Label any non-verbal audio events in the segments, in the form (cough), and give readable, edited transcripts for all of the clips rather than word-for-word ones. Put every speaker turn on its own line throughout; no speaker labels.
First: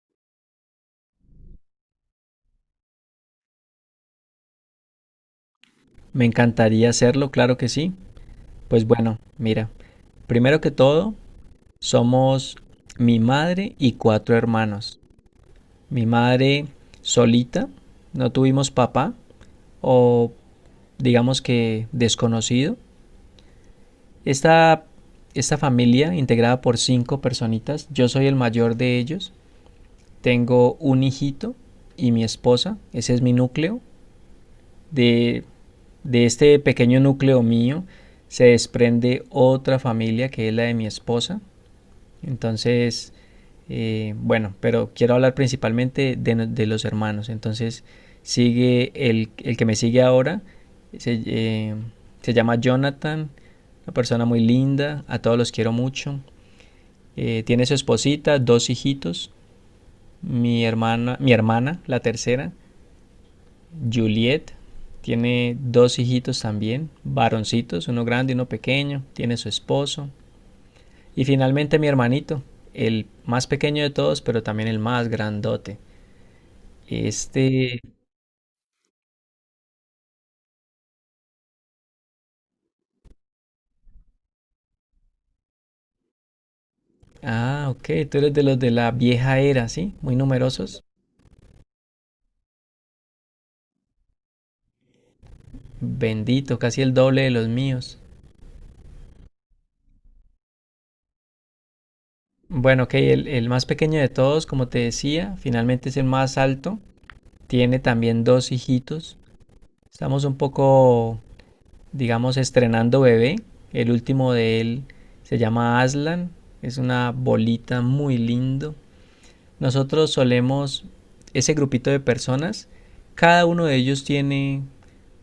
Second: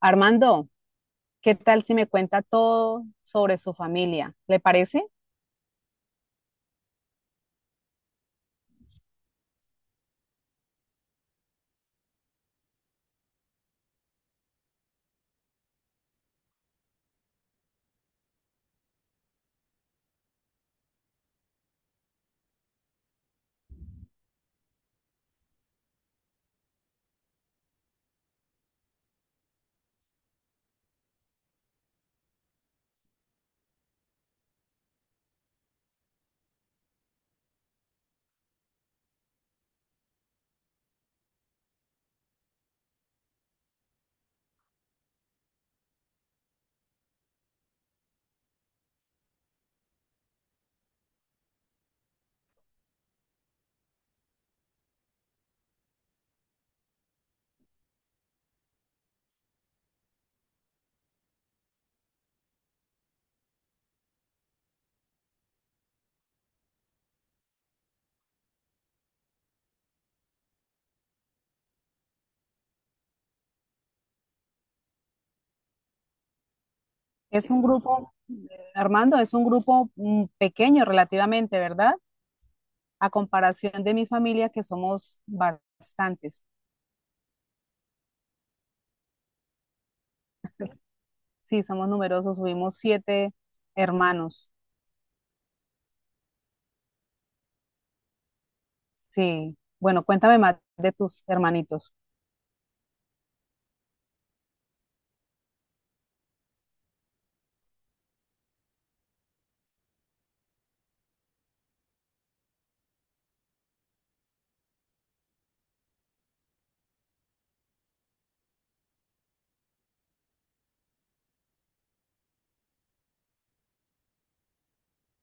Armando, ¿qué tal si me cuenta todo sobre su familia? ¿Le parece?
Me encantaría hacerlo, claro que sí. Pues bueno, mira, primero que todo, somos mi madre y cuatro hermanos. Mi madre solita, no tuvimos papá o digamos que desconocido. Esta, esta familia integrada por cinco personitas, yo soy el mayor de ellos, tengo un hijito y mi esposa, ese es mi núcleo. De, de este pequeño núcleo mío se desprende otra familia que es la de mi esposa. Entonces, bueno, pero quiero hablar principalmente de, no- de los hermanos. Entonces, sigue el que me sigue ahora, se, eh, se llama Jonathan, una persona muy linda, a todos los quiero mucho. Tiene su esposita, dos hijitos, mi hermana, la tercera, Juliet tiene dos hijitos también, varoncitos, uno grande y uno pequeño, tiene su esposo. Y finalmente mi hermanito, el más pequeño de todos, pero también el más grandote.
Es un
Este...
grupo, Armando, es un grupo pequeño relativamente, ¿verdad? A comparación de mi familia, que somos bastantes.
Ah, ok, tú eres de los de la vieja era, ¿sí? Muy numerosos.
Sí, somos numerosos, subimos siete hermanos.
Bendito, casi el doble de los míos.
Sí, bueno, cuéntame más de tus hermanitos.
Bueno, ok, el más pequeño de todos, como te decía, finalmente es el más alto. Tiene también dos hijitos. Estamos un poco digamos, estrenando bebé. El último de él se llama Aslan. Es una bolita muy lindo. Nosotros solemos, ese grupito de personas, cada uno de ellos tiene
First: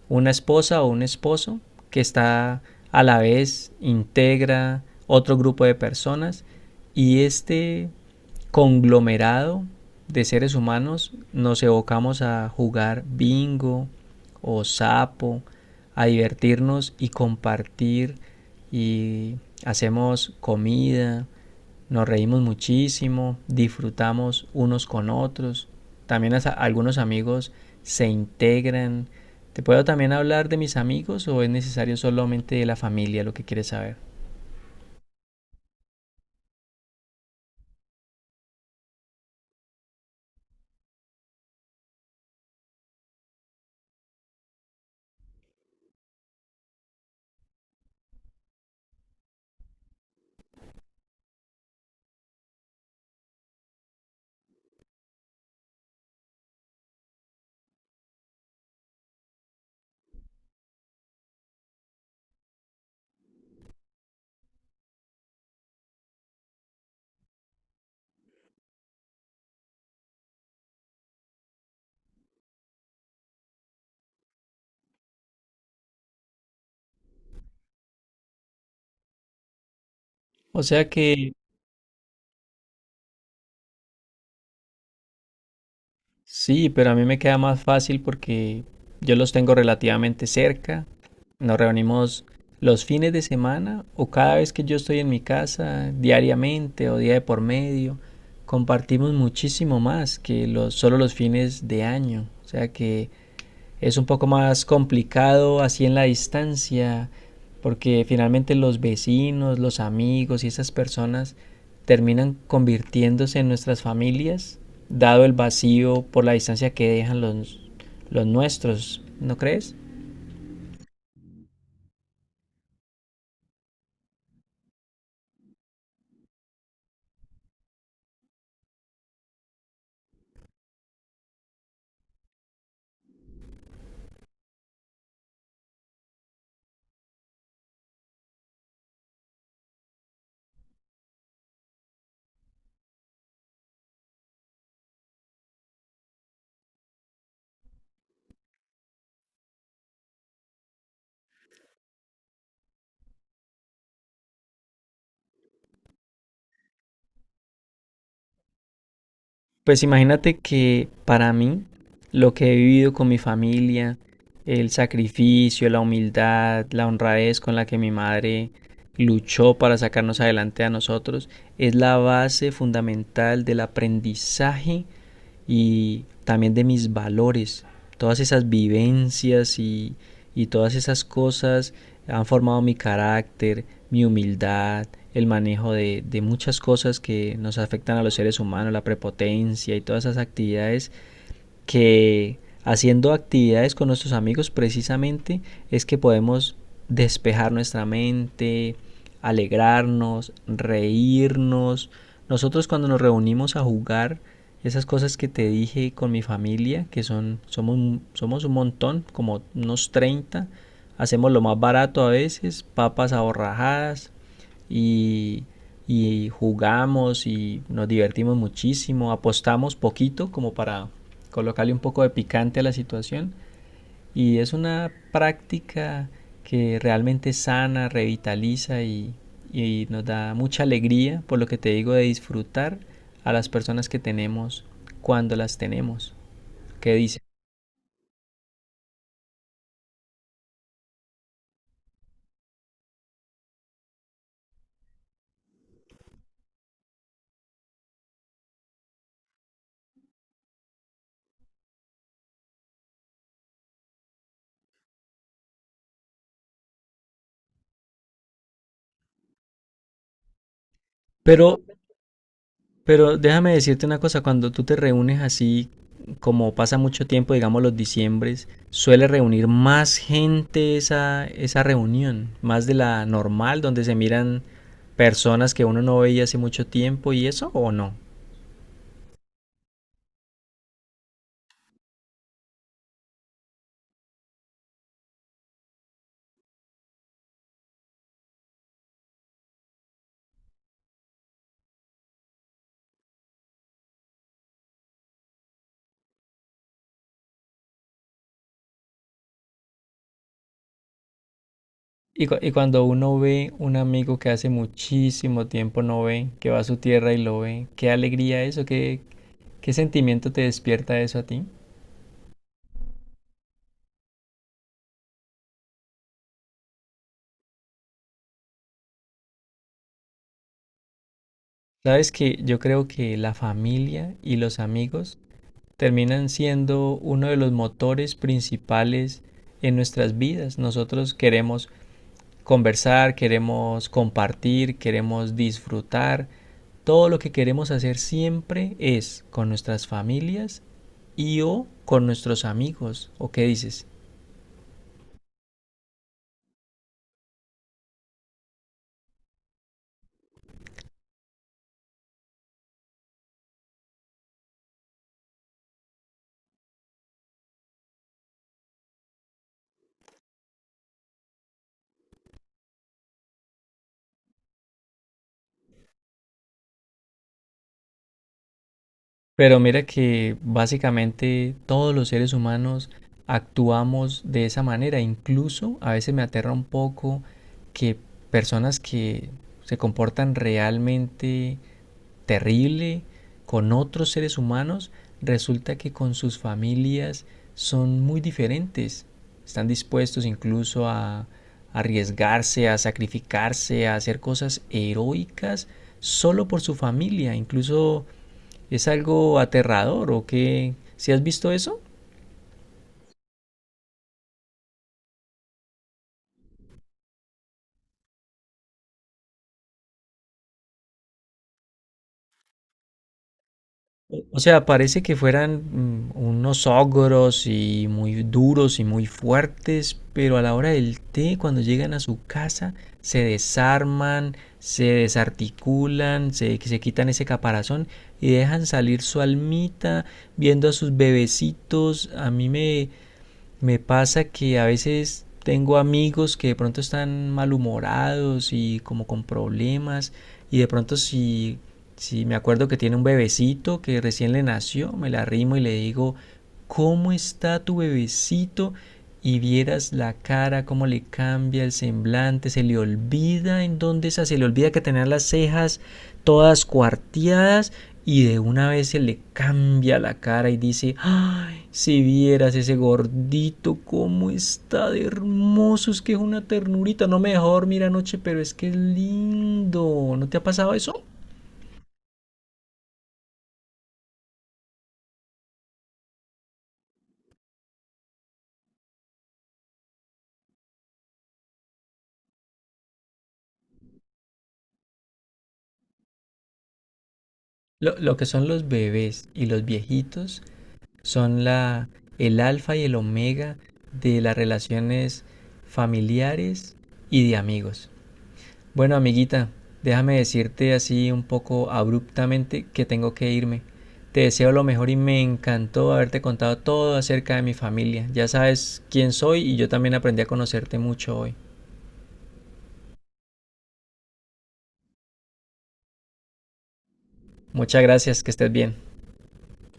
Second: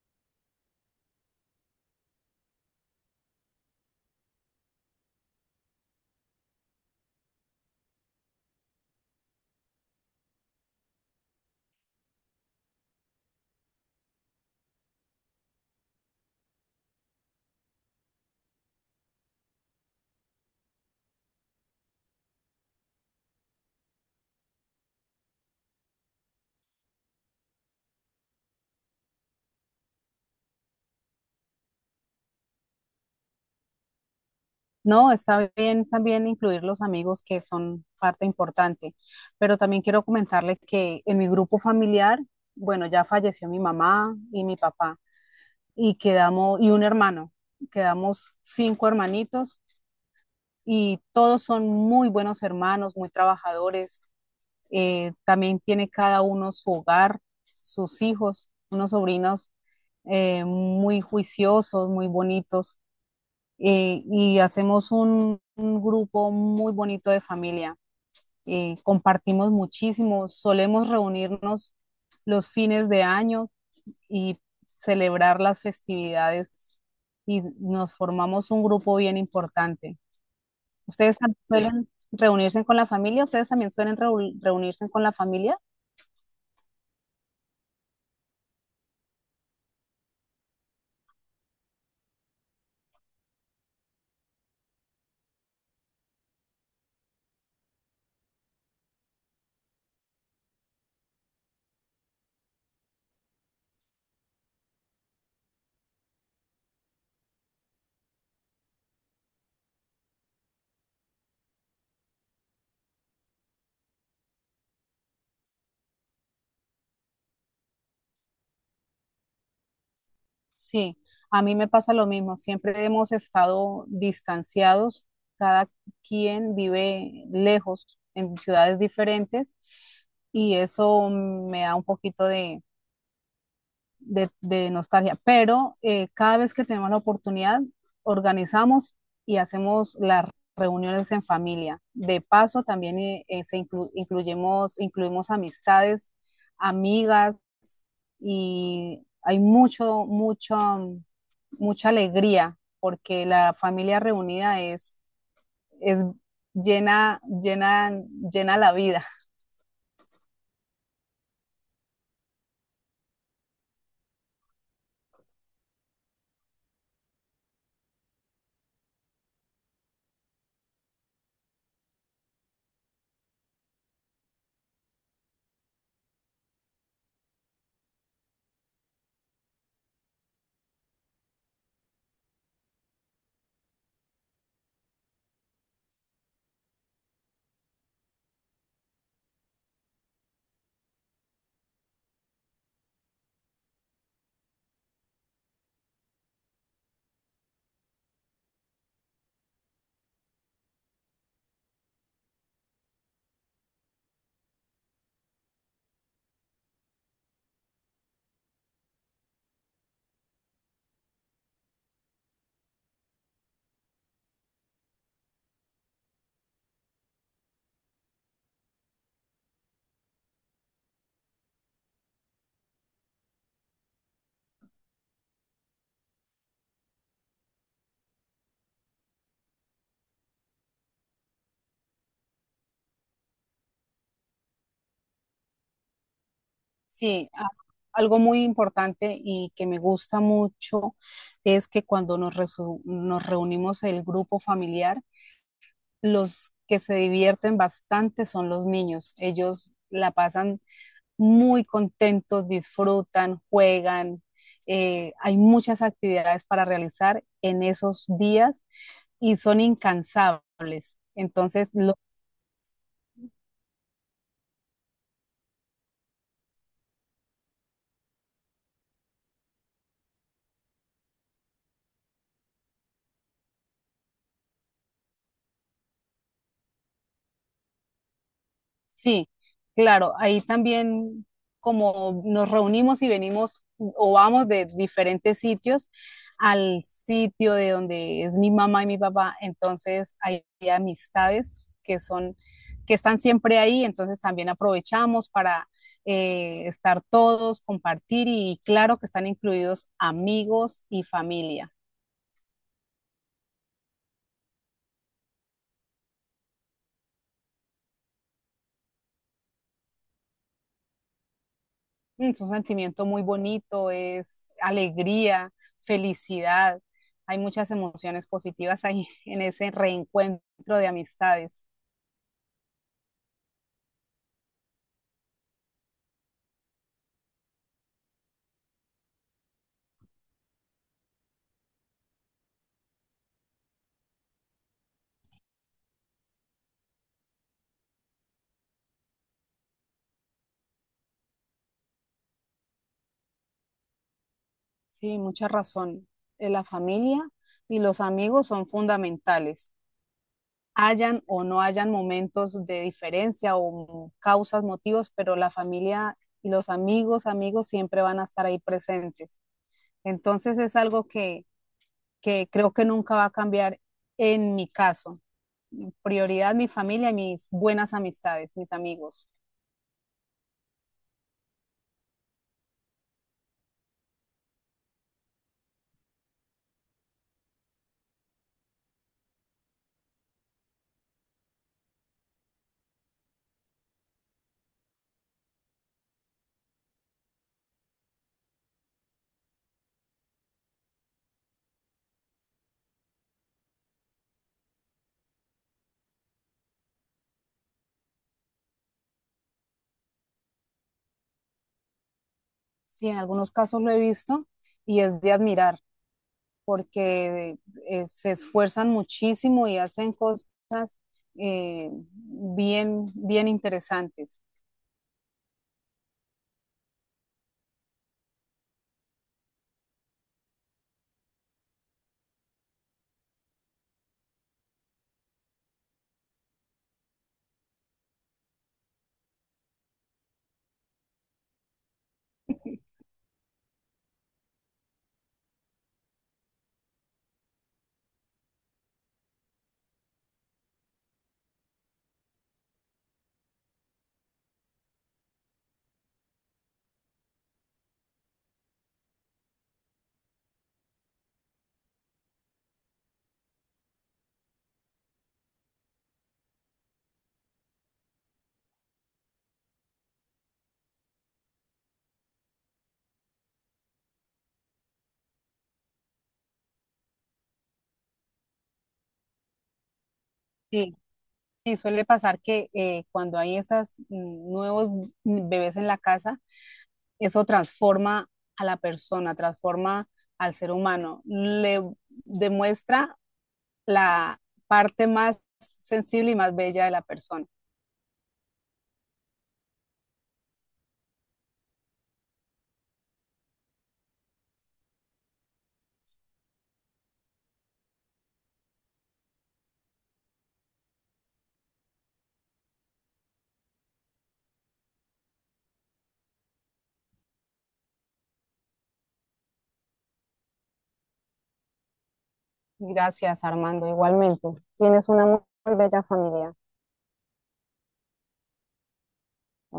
una esposa o un esposo que está a la vez, integra otro grupo de personas y este conglomerado de seres humanos nos evocamos a jugar bingo o sapo, a divertirnos y compartir y hacemos comida, nos reímos muchísimo, disfrutamos unos con otros. También algunos amigos se integran. ¿Te puedo también hablar de mis amigos o es necesario solamente de la familia lo que quieres saber?
No, está bien también incluir los amigos que son parte importante, pero también quiero comentarle que en mi grupo familiar, bueno, ya falleció mi mamá y mi papá y quedamos y un hermano, quedamos cinco hermanitos y todos son muy buenos hermanos, muy trabajadores. También tiene cada uno su hogar, sus hijos, unos sobrinos muy juiciosos, muy bonitos y hacemos un grupo muy bonito de familia. Y compartimos muchísimo, solemos reunirnos los fines de año y celebrar las festividades y nos formamos un grupo bien importante.
O sea que.
¿Suelen reunirse con la familia? ¿Ustedes también reunirse con la familia?
Sí, pero a mí me queda más fácil porque yo los tengo relativamente cerca. Nos reunimos los fines de semana o cada vez que yo estoy en mi casa, diariamente o día de por medio. Compartimos muchísimo más que solo los fines de año. O sea que es un poco más complicado así en la distancia, porque finalmente los vecinos, los amigos y esas personas terminan convirtiéndose en nuestras familias, dado el vacío por la distancia que dejan los nuestros, ¿no crees?
Sí, a mí me pasa lo mismo. Siempre hemos estado distanciados, cada quien vive lejos en ciudades diferentes y eso me da un poquito de nostalgia. Pero cada vez que tenemos la oportunidad, organizamos y hacemos las reuniones en familia. De paso, también incluimos amistades, amigas y hay mucha alegría porque la familia reunida es llena, llena, llena la vida.
Pues imagínate que para mí lo que he vivido con mi familia, el sacrificio, la humildad, la honradez con la que mi madre luchó para sacarnos adelante a nosotros, es la base fundamental del aprendizaje y también de mis valores. Todas esas vivencias y todas esas cosas han formado mi carácter, mi humildad, el manejo de muchas cosas que nos afectan a los seres humanos, la prepotencia y todas esas actividades que haciendo actividades con nuestros amigos precisamente es que podemos despejar nuestra mente, alegrarnos, reírnos. Nosotros cuando nos reunimos a jugar esas cosas que te dije con mi familia, que son somos un montón, como unos 30, hacemos lo más barato a veces, papas aborrajadas, y, y jugamos y nos divertimos muchísimo, apostamos poquito como para colocarle un poco de picante a la situación y es una práctica que realmente sana, revitaliza y nos da mucha alegría por lo que te digo de disfrutar a las personas que tenemos cuando las tenemos. ¿Qué dice?
Sí, a- algo muy importante y que me gusta mucho es que nos reunimos el grupo familiar, los que se divierten bastante son los niños. Ellos la pasan muy contentos, disfrutan, juegan. Hay muchas actividades para realizar en esos días y son incansables.
Pero
Entonces,
Pero déjame decirte una cosa, cuando tú te reúnes así, como pasa mucho tiempo, digamos los diciembres, suele reunir más gente esa reunión, más de la normal, donde se miran personas que uno no veía hace mucho tiempo y eso, ¿o no?
sí, claro, ahí también como nos reunimos y venimos o vamos de diferentes sitios al sitio de donde es mi mamá y mi papá, entonces hay amistades que están siempre ahí, entonces también aprovechamos para estar todos, compartir y claro que están incluidos amigos y familia.
Y cuando uno ve un amigo que hace muchísimo tiempo no ve, que va a su tierra y lo ve, qué alegría eso, qué sentimiento te despierta eso a ti.
Mm. Es un sentimiento muy bonito, es alegría, felicidad. Hay muchas emociones positivas ahí (laughs) en ese reencuentro de amistades.
Sabes que yo creo que la familia y los amigos terminan siendo uno de los motores principales en nuestras vidas. Nosotros queremos conversar, queremos compartir, queremos disfrutar. Todo lo que queremos hacer siempre es con nuestras familias y o con nuestros amigos. ¿O qué dices?
Sí, mucha razón. La familia y los amigos son fundamentales. Hayan o no hayan momentos de diferencia o causas, motivos, pero la familia y los amigos, amigos siempre van a estar ahí presentes. Entonces es algo que creo que nunca va a cambiar en mi caso. Prioridad mi familia y mis buenas amistades, mis amigos.
Pero mira que básicamente todos los seres humanos actuamos de esa manera. Incluso a veces me aterra un poco que personas que se comportan realmente terrible con otros seres humanos, resulta que con sus familias son muy diferentes. Están dispuestos incluso a arriesgarse, a sacrificarse, a hacer cosas heroicas solo por su familia. Incluso. ¿Es algo aterrador o qué? ¿Si has visto eso?
Sí, en algunos casos lo he visto y es de admirar porque se esfuerzan muchísimo y hacen cosas bien
O
interesantes.
sea, parece que fueran unos ogros y muy duros y muy fuertes, pero a la hora del té, cuando llegan a su casa, se desarman, se desarticulan, se quitan ese caparazón y dejan salir su almita viendo a sus bebecitos. Me pasa que a veces tengo amigos que de pronto están malhumorados y como con problemas y de pronto si me acuerdo que tiene un bebecito que recién le nació, me la arrimo y le digo, ¿cómo está tu bebecito? Y vieras la cara, cómo le cambia el semblante, se le olvida en dónde está, se le olvida que tenía las cejas todas cuarteadas y de una vez se le cambia la cara y dice, ay, si vieras ese gordito, cómo está de hermoso, es que es una ternurita, no me dejó dormir anoche, pero es que es lindo, ¿no te ha pasado
Sí,
eso?
sí, suele pasar que cuando hay esos nuevos bebés en la casa, eso transforma a la persona, transforma al ser humano, le demuestra la parte más sensible y más bella de la persona.
Lo que son los bebés y los viejitos son el alfa y el omega de las relaciones familiares y de amigos. Bueno, amiguita, déjame decirte así un poco abruptamente que tengo que irme. Te deseo lo mejor y me encantó haberte contado todo acerca de mi familia. Ya sabes quién soy y yo también aprendí a conocerte mucho hoy.
Gracias, Armando. Igualmente, tienes una muy bella familia.
Muchas gracias, que estés bien.